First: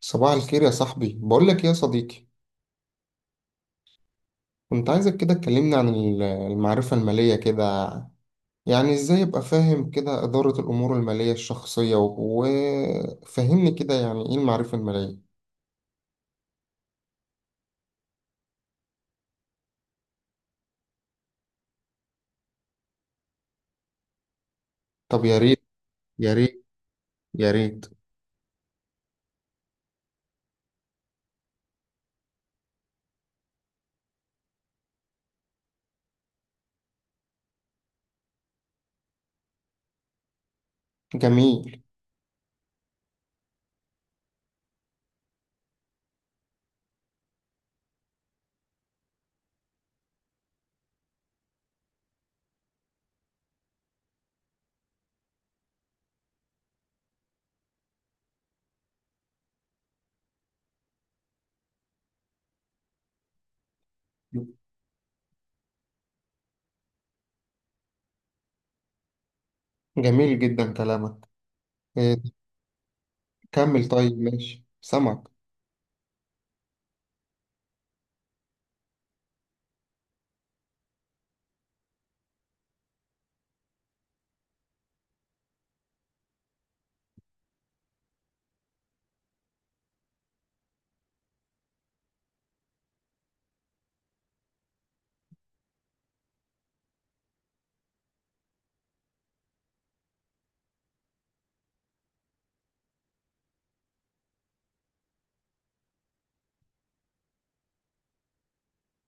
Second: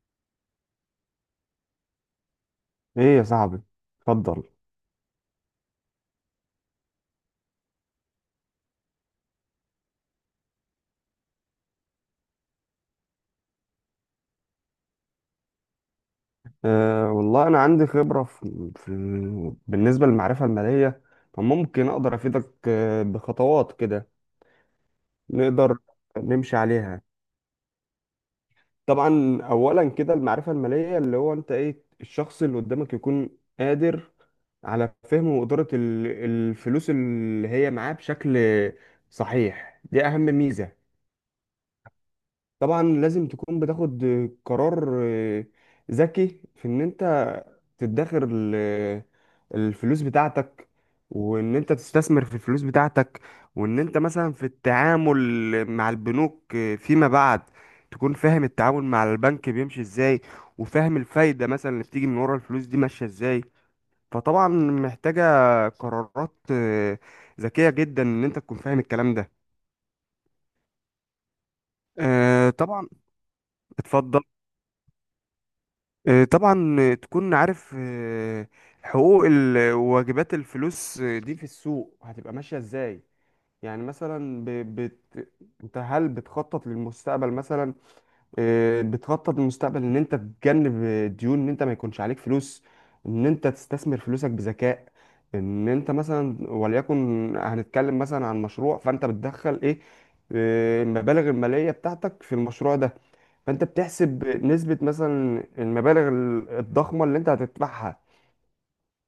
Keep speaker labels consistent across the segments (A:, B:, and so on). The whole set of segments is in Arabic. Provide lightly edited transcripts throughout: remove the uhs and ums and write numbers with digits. A: صباح الخير يا صاحبي، بقول لك إيه يا صديقي.
B: ايه يا صاحبي، اتفضل.
A: كنت عايزك كده تكلمني عن المعرفة المالية كده. يعني ازاي ابقى فاهم كده إدارة الأمور المالية الشخصية وفهمني كده، يعني ايه المعرفة المالية؟
B: أه، والله انا عندي خبره في. بالنسبه للمعرفه الماليه، فممكن اقدر افيدك بخطوات كده
A: طب يا ريت،
B: نقدر
A: يا
B: نمشي
A: ريت،
B: عليها.
A: يا ريت.
B: طبعا، اولا كده المعرفه الماليه اللي هو انت ايه الشخص اللي قدامك يكون قادر على فهم وإدارة الفلوس اللي هي معاه بشكل صحيح. دي أهم ميزة.
A: جميل.
B: طبعا لازم تكون بتاخد قرار ذكي في ان انت تدخر الفلوس بتاعتك، وان انت تستثمر في الفلوس بتاعتك، وان انت مثلا في التعامل مع البنوك فيما بعد تكون فاهم التعامل مع البنك بيمشي ازاي، وفاهم الفايدة مثلا اللي بتيجي من ورا الفلوس دي ماشية ازاي. فطبعا محتاجة قرارات ذكية جدا ان انت تكون فاهم الكلام ده.
A: جميل جدا كلامك. إيه،
B: طبعا.
A: كمل، طيب
B: اتفضل.
A: ماشي سمعك.
B: طبعا، تكون عارف حقوق وواجبات الفلوس دي في السوق هتبقى ماشية ازاي. يعني مثلا انت هل بتخطط للمستقبل مثلا؟ بتخطط للمستقبل ان انت تتجنب ديون، ان انت ما يكونش عليك فلوس، ان انت تستثمر فلوسك بذكاء، ان انت مثلا وليكن هنتكلم مثلا عن مشروع، فانت بتدخل ايه المبالغ المالية بتاعتك في المشروع ده، فانت بتحسب نسبة مثلا المبالغ الضخمة اللي انت هتدفعها،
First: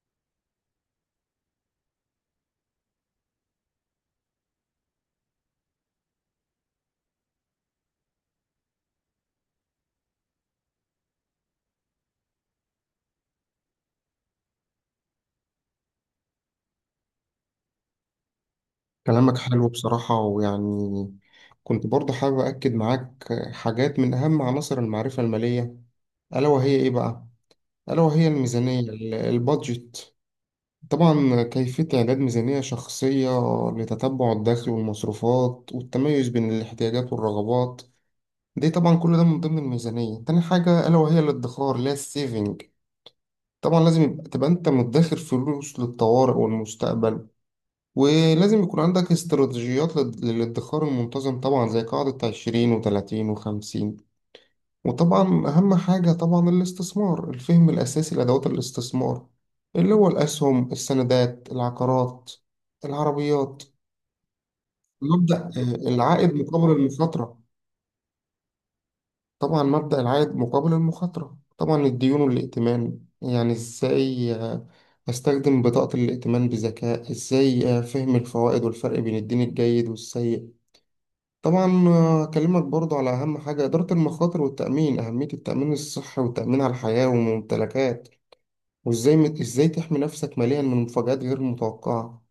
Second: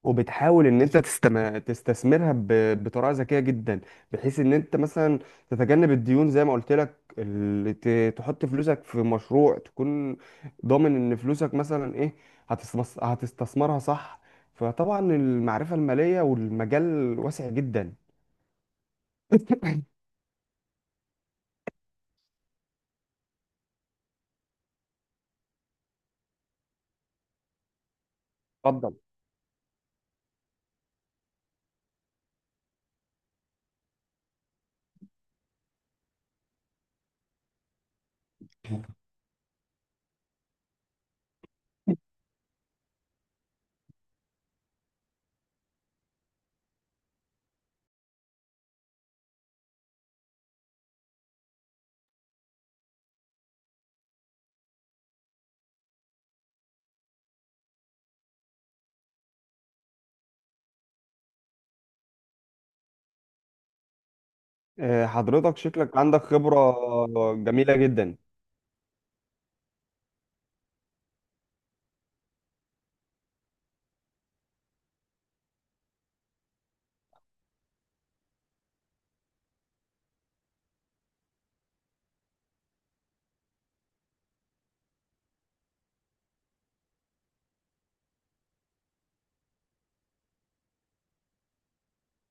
B: وبتحاول ان انت تستثمرها بطريقة ذكية جدا، بحيث ان انت مثلا تتجنب الديون زي ما قلت لك، اللي تحط فلوسك في مشروع تكون ضامن ان فلوسك مثلا ايه هتستثمرها صح. فطبعا المعرفة المالية والمجال واسع جدا.
A: كلامك حلو بصراحة، ويعني كنت برضه حابب أكد معاك حاجات من أهم عناصر المعرفة المالية. ألا وهي إيه بقى؟ ألا وهي الميزانية،
B: اتفضل.
A: البادجت. طبعا كيفية إعداد ميزانية شخصية لتتبع الدخل والمصروفات، والتميز بين الاحتياجات والرغبات. دي طبعا كل ده من ضمن الميزانية. تاني حاجة ألا وهي الادخار، اللي هي السيفنج. طبعا لازم يبقى تبقى أنت مدخر فلوس للطوارئ والمستقبل. ولازم يكون عندك استراتيجيات للادخار المنتظم، طبعا زي قاعدة 20 وتلاتين وخمسين. وطبعا أهم حاجة طبعا الاستثمار، الفهم الأساسي لأدوات الاستثمار اللي هو الأسهم، السندات، العقارات، العربيات. مبدأ
B: حضرتك شكلك عندك
A: العائد مقابل
B: خبرة.
A: المخاطرة.
B: جميلة جدا.
A: طبعا مبدأ العائد مقابل المخاطرة. طبعا الديون والائتمان، يعني إزاي أستخدم بطاقة الائتمان بذكاء، إزاي فهم الفوائد والفرق بين الدين الجيد والسيء. طبعا أكلمك برضو على أهم حاجة، إدارة المخاطر والتأمين، أهمية التأمين الصحي والتأمين على الحياة والممتلكات. وازاي ازاي تحمي نفسك ماليا من مفاجآت غير متوقعة.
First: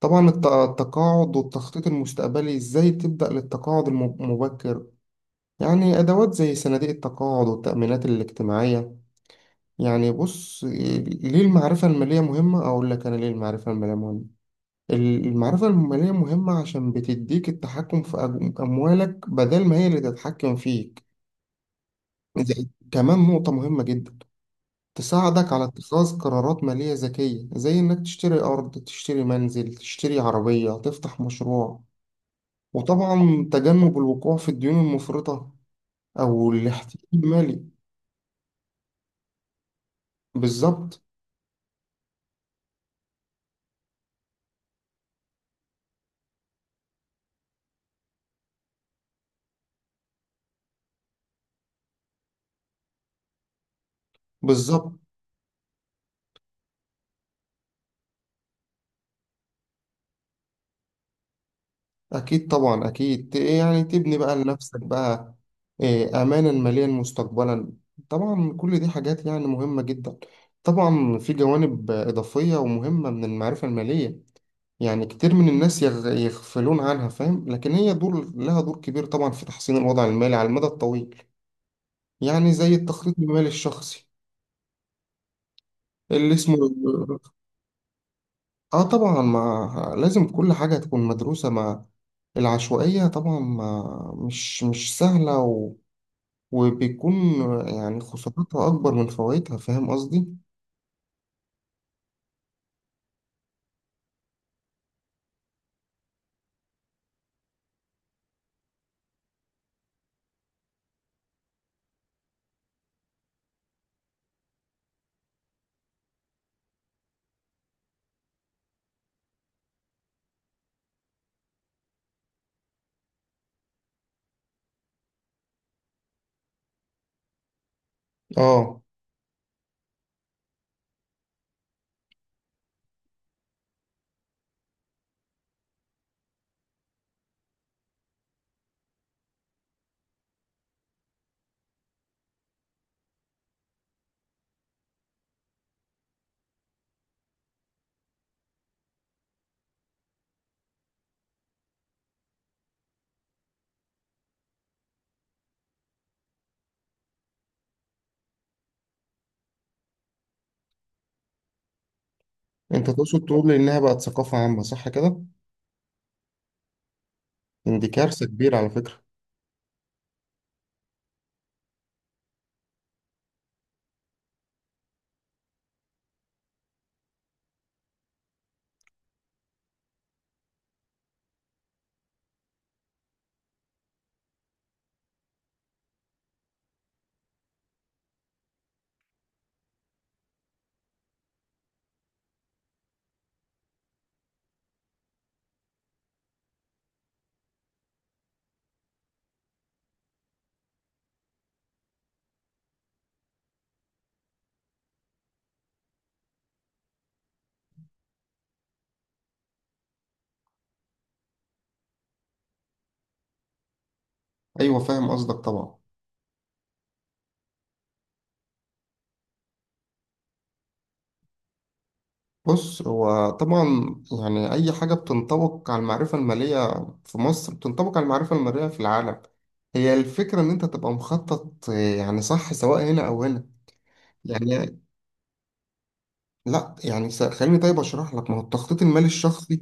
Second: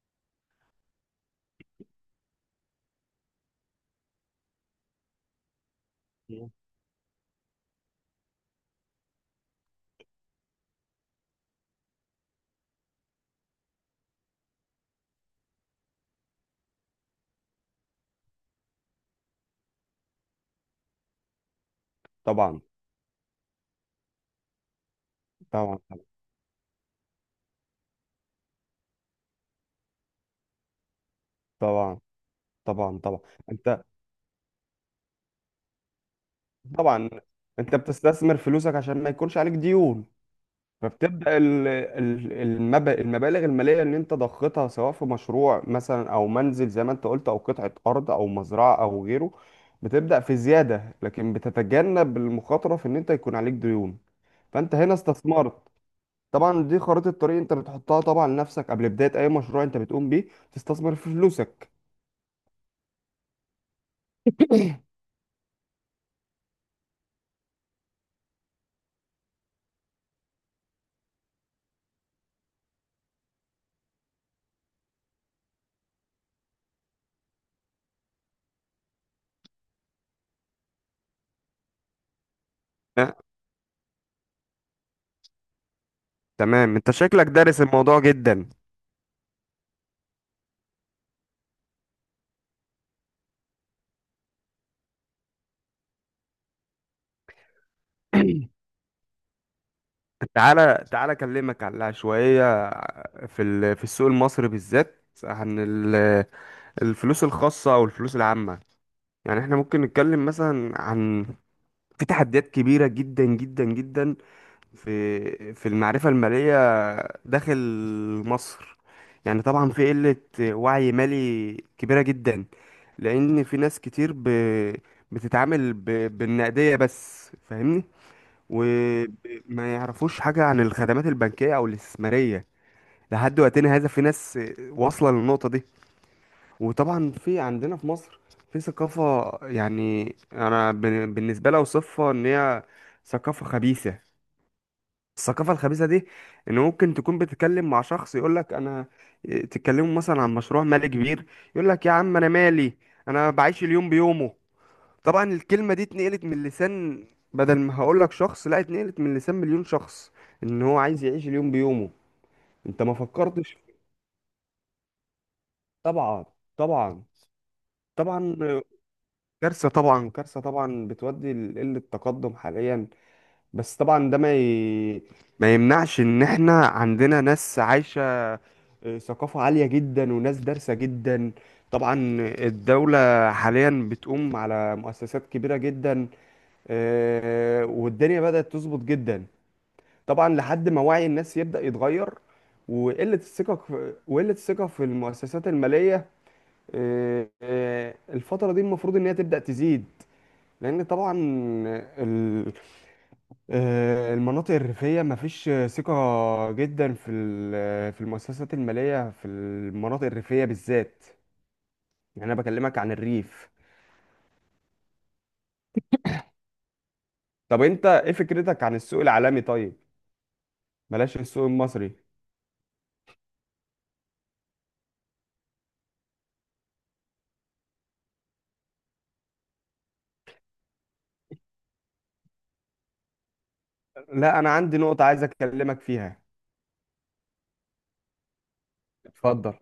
A: طبعا التقاعد والتخطيط المستقبلي، ازاي تبدأ للتقاعد المبكر. يعني ادوات زي صناديق التقاعد والتأمينات الاجتماعية. يعني بص ليه المعرفة المالية مهمة؟ اقول لك انا ليه المعرفة المالية مهمة. المعرفة المالية مهمة عشان بتديك التحكم في اموالك، بدل ما هي اللي تتحكم فيك.
B: طبعا.
A: كمان نقطة مهمة جدا، تساعدك على
B: طبعا.
A: اتخاذ قرارات مالية ذكية، زي إنك تشتري أرض، تشتري منزل، تشتري عربية، تفتح مشروع.
B: طبعا طبعا طبعا.
A: وطبعا
B: انت.
A: تجنب الوقوع في الديون المفرطة أو الاحتيال
B: طبعا،
A: المالي.
B: انت بتستثمر فلوسك عشان ما يكونش عليك ديون،
A: بالظبط.
B: فبتبدا المبالغ الماليه اللي انت ضختها سواء في مشروع مثلا او منزل زي ما انت قلت، او قطعه ارض او مزرعه او غيره، بتبدا في زياده، لكن بتتجنب المخاطره في ان انت يكون عليك ديون. فانت
A: بالظبط.
B: هنا استثمرت. طبعا دي خريطه الطريق انت بتحطها طبعا لنفسك قبل بدايه اي مشروع انت بتقوم بيه تستثمر في فلوسك.
A: أكيد طبعا، أكيد يعني تبني بقى لنفسك بقى أمانا ماليا مستقبلا. طبعا كل دي حاجات يعني مهمة جدا. طبعا في جوانب إضافية ومهمة من المعرفة المالية، يعني كتير من الناس يغفلون عنها، فاهم، لكن هي دور لها دور كبير طبعا في تحسين الوضع المالي على المدى الطويل. يعني زي
B: آه،
A: التخطيط المالي الشخصي اللي اسمه.
B: تمام، انت شكلك دارس الموضوع جدا.
A: اه، طبعا ما لازم كل حاجة تكون مدروسة، مع العشوائية طبعا ما مش سهلة وبيكون يعني خسارتها أكبر من فوائدها، فاهم قصدي؟
B: تعالى تعالى اكلمك على شويه في في السوق المصري بالذات عن الفلوس الخاصه او الفلوس العامه. يعني احنا ممكن نتكلم مثلا عن، في تحديات كبيره جدا جدا جدا في المعرفه الماليه داخل مصر. يعني طبعا في قله وعي مالي كبيره جدا، لان في ناس كتير بتتعامل بالنقديه بس، فاهمني،
A: اه،
B: وما يعرفوش حاجة عن الخدمات البنكية أو الاستثمارية. لحد وقتنا هذا في ناس واصلة للنقطة دي. وطبعا في عندنا في مصر في ثقافة، يعني أنا بالنسبة لي أوصفها إن هي ثقافة خبيثة. الثقافة الخبيثة دي إن ممكن تكون بتتكلم مع شخص يقولك أنا، تتكلموا مثلا عن مشروع مالي كبير، يقولك يا عم أنا مالي، أنا بعيش اليوم بيومه. طبعا الكلمة دي اتنقلت من لسان، بدل ما هقولك شخص، لا، اتنقلت من لسان مليون شخص، ان هو عايز يعيش اليوم بيومه. انت
A: انت
B: ما
A: تقصد تقول
B: فكرتش.
A: انها بقت ثقافة عامة، صح كده؟
B: طبعا. طبعا.
A: إن دي كارثة
B: طبعا
A: كبيرة على فكرة.
B: كارثة، طبعا كارثة، طبعا بتودي لقلة التقدم حاليا. بس طبعا ده ما يمنعش ان احنا عندنا ناس عايشة ثقافة عالية جدا وناس دارسة جدا. طبعا الدولة حاليا بتقوم على مؤسسات كبيرة جدا، والدنيا بدأت تظبط جدا. طبعا لحد ما وعي الناس يبدأ يتغير. وقلة الثقة في، وقلة الثقة في المؤسسات المالية، الفترة دي المفروض إن هي تبدأ تزيد، لأن طبعا ال- المناطق الريفية مفيش ثقة جدا في المؤسسات المالية في المناطق الريفية بالذات. يعني أنا بكلمك عن الريف.
A: ايوه، فاهم قصدك طبعا.
B: طب أنت إيه فكرتك عن السوق العالمي طيب؟ بلاش السوق المصري.
A: بص، هو طبعا يعني أي حاجة بتنطبق على المعرفة المالية في مصر بتنطبق على المعرفة المالية في العالم. هي الفكرة إن أنت تبقى مخطط، يعني صح سواء هنا أو هنا،
B: لا، أنا عندي
A: يعني
B: نقطة عايز أكلمك فيها.
A: لا، يعني خليني طيب أشرح لك ما هو التخطيط المالي
B: اتفضل.
A: الشخصي.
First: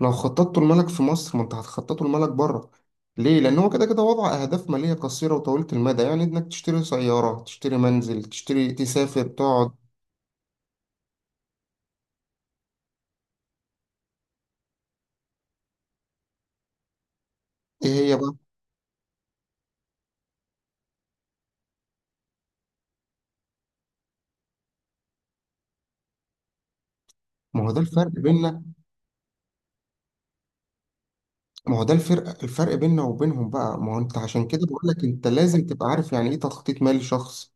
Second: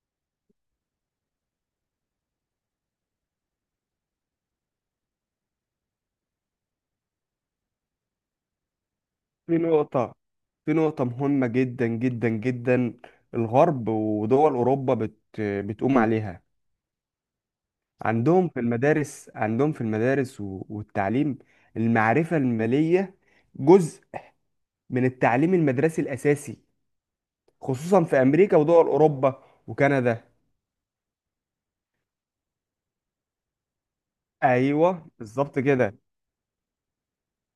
A: لو خططته لمالك في مصر، ما أنت هتخططه لمالك بره. ليه؟ لأن هو كده كده وضع أهداف مالية قصيرة وطويلة المدى، يعني إنك تشتري سيارة، تشتري منزل، تشتري، تسافر،
B: في
A: تقعد.
B: نقطة في نقطة مهمة جدا جدا جدا. الغرب ودول أوروبا بتقوم عليها.
A: إيه هي بقى؟
B: عندهم في المدارس، عندهم في المدارس والتعليم، المعرفة المالية جزء من التعليم المدرسي الأساسي،
A: ما هو ده
B: خصوصا
A: الفرق
B: في أمريكا
A: بيننا.
B: ودول أوروبا وكندا.
A: ما هو ده الفرق بيننا وبينهم بقى، ما هو انت عشان كده بقول لك
B: أيوه
A: انت
B: بالظبط
A: لازم تبقى
B: كده.
A: عارف يعني ايه تخطيط مالي شخص.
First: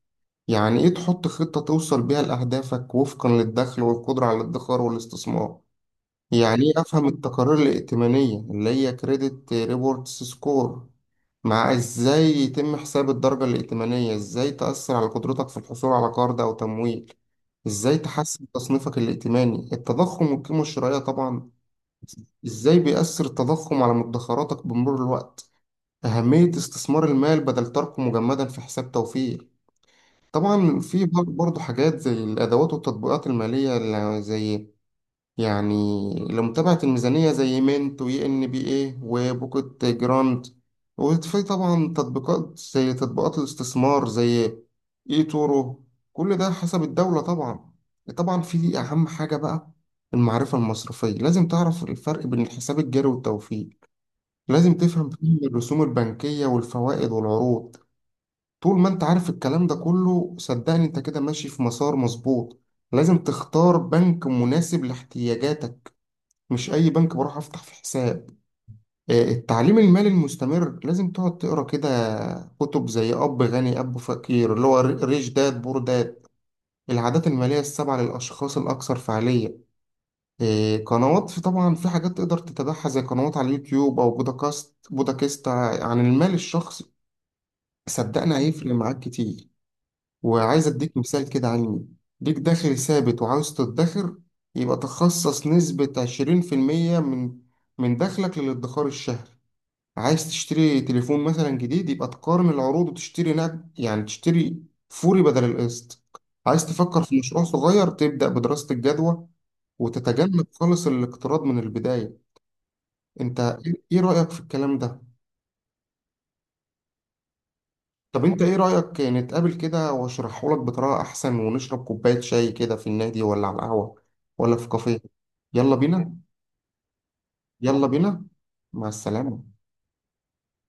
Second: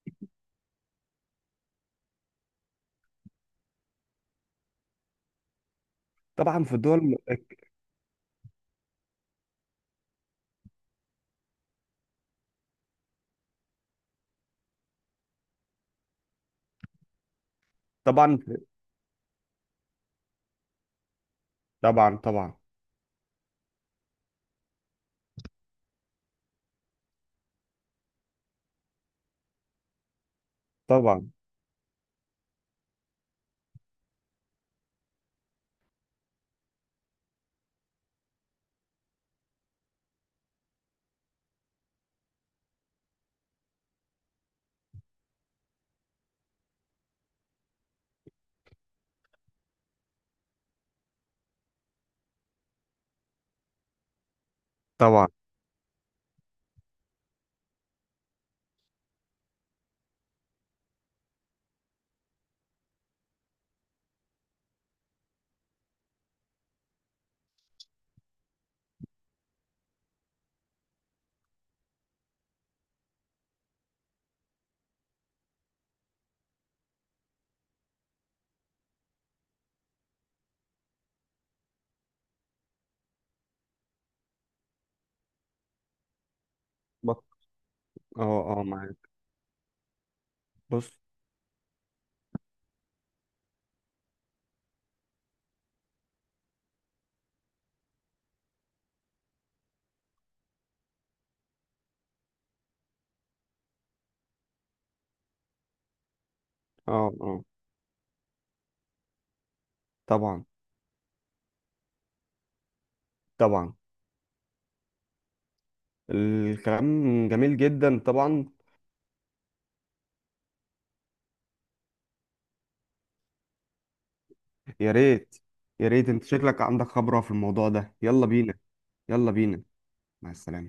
A: يعني ايه تحط خطة توصل بيها لأهدافك، وفقا للدخل والقدرة على الادخار والاستثمار. يعني
B: طبعا في
A: ايه
B: الدول
A: افهم التقارير الائتمانية اللي هي كريدت ريبورتس سكور، مع ازاي يتم حساب الدرجة الائتمانية، ازاي تأثر على قدرتك في الحصول على قرض او تمويل، ازاي
B: طبعا
A: تحسن تصنيفك الائتماني. التضخم والقيمة الشرائية، طبعا
B: طبعا. طبعا
A: ازاي بيأثر التضخم على مدخراتك بمرور الوقت. أهمية استثمار المال بدل تركه مجمدا في حساب توفير. طبعا في
B: طبعا
A: برضه حاجات زي الأدوات والتطبيقات المالية اللي زي يعني لمتابعة الميزانية زي مينت، وي إن بي إيه، وبوكت جراند. وفي طبعا تطبيقات زي تطبيقات الاستثمار زي إي تورو. كل ده حسب الدولة طبعا. طبعا في أهم حاجة بقى المعرفة المصرفية. لازم تعرف الفرق بين الحساب الجاري والتوفير. لازم تفهم
B: طبعا
A: قيمة الرسوم البنكية والفوائد والعروض. طول ما انت عارف الكلام ده كله صدقني انت كده ماشي في مسار مظبوط. لازم تختار بنك مناسب لاحتياجاتك، مش اي بنك بروح افتح في حساب. التعليم المالي المستمر، لازم تقعد تقرا كده كتب زي اب غني اب فقير، اللي هو ريش داد بور داد، العادات المالية السبعة للاشخاص الاكثر فعالية. قنوات، في طبعا في حاجات تقدر تتابعها زي قنوات على اليوتيوب او بودكاست عن المال الشخصي.
B: بط-
A: صدقني
B: اه اه،
A: هيفرق معاك
B: معاك.
A: كتير. وعايز
B: بص.
A: اديك مثال كده علمي. ليك دخل ثابت وعاوز تدخر، يبقى تخصص نسبة 20% من دخلك للادخار الشهري. عايز تشتري تليفون مثلا جديد، يبقى تقارن العروض وتشتري نقد، يعني تشتري فوري بدل القسط. عايز تفكر
B: اه
A: في مشروع
B: اه.
A: صغير، تبدأ بدراسة الجدوى
B: طبعا
A: وتتجنب خالص الاقتراض من البداية. انت ايه
B: طبعا.
A: إيه رأيك في الكلام ده؟
B: الكلام جميل جدا
A: طب انت
B: طبعا.
A: ايه رأيك نتقابل كده واشرحه لك بطريقة احسن، ونشرب كوباية شاي كده في النادي، ولا على القهوة، ولا في
B: يا
A: كافيه؟
B: ريت.
A: يلا
B: يا ريت،
A: بينا،
B: انت شكلك عندك خبرة في الموضوع
A: يلا
B: ده.
A: بينا.
B: يلا بينا.
A: مع
B: يلا
A: السلامة.
B: بينا. مع السلامة.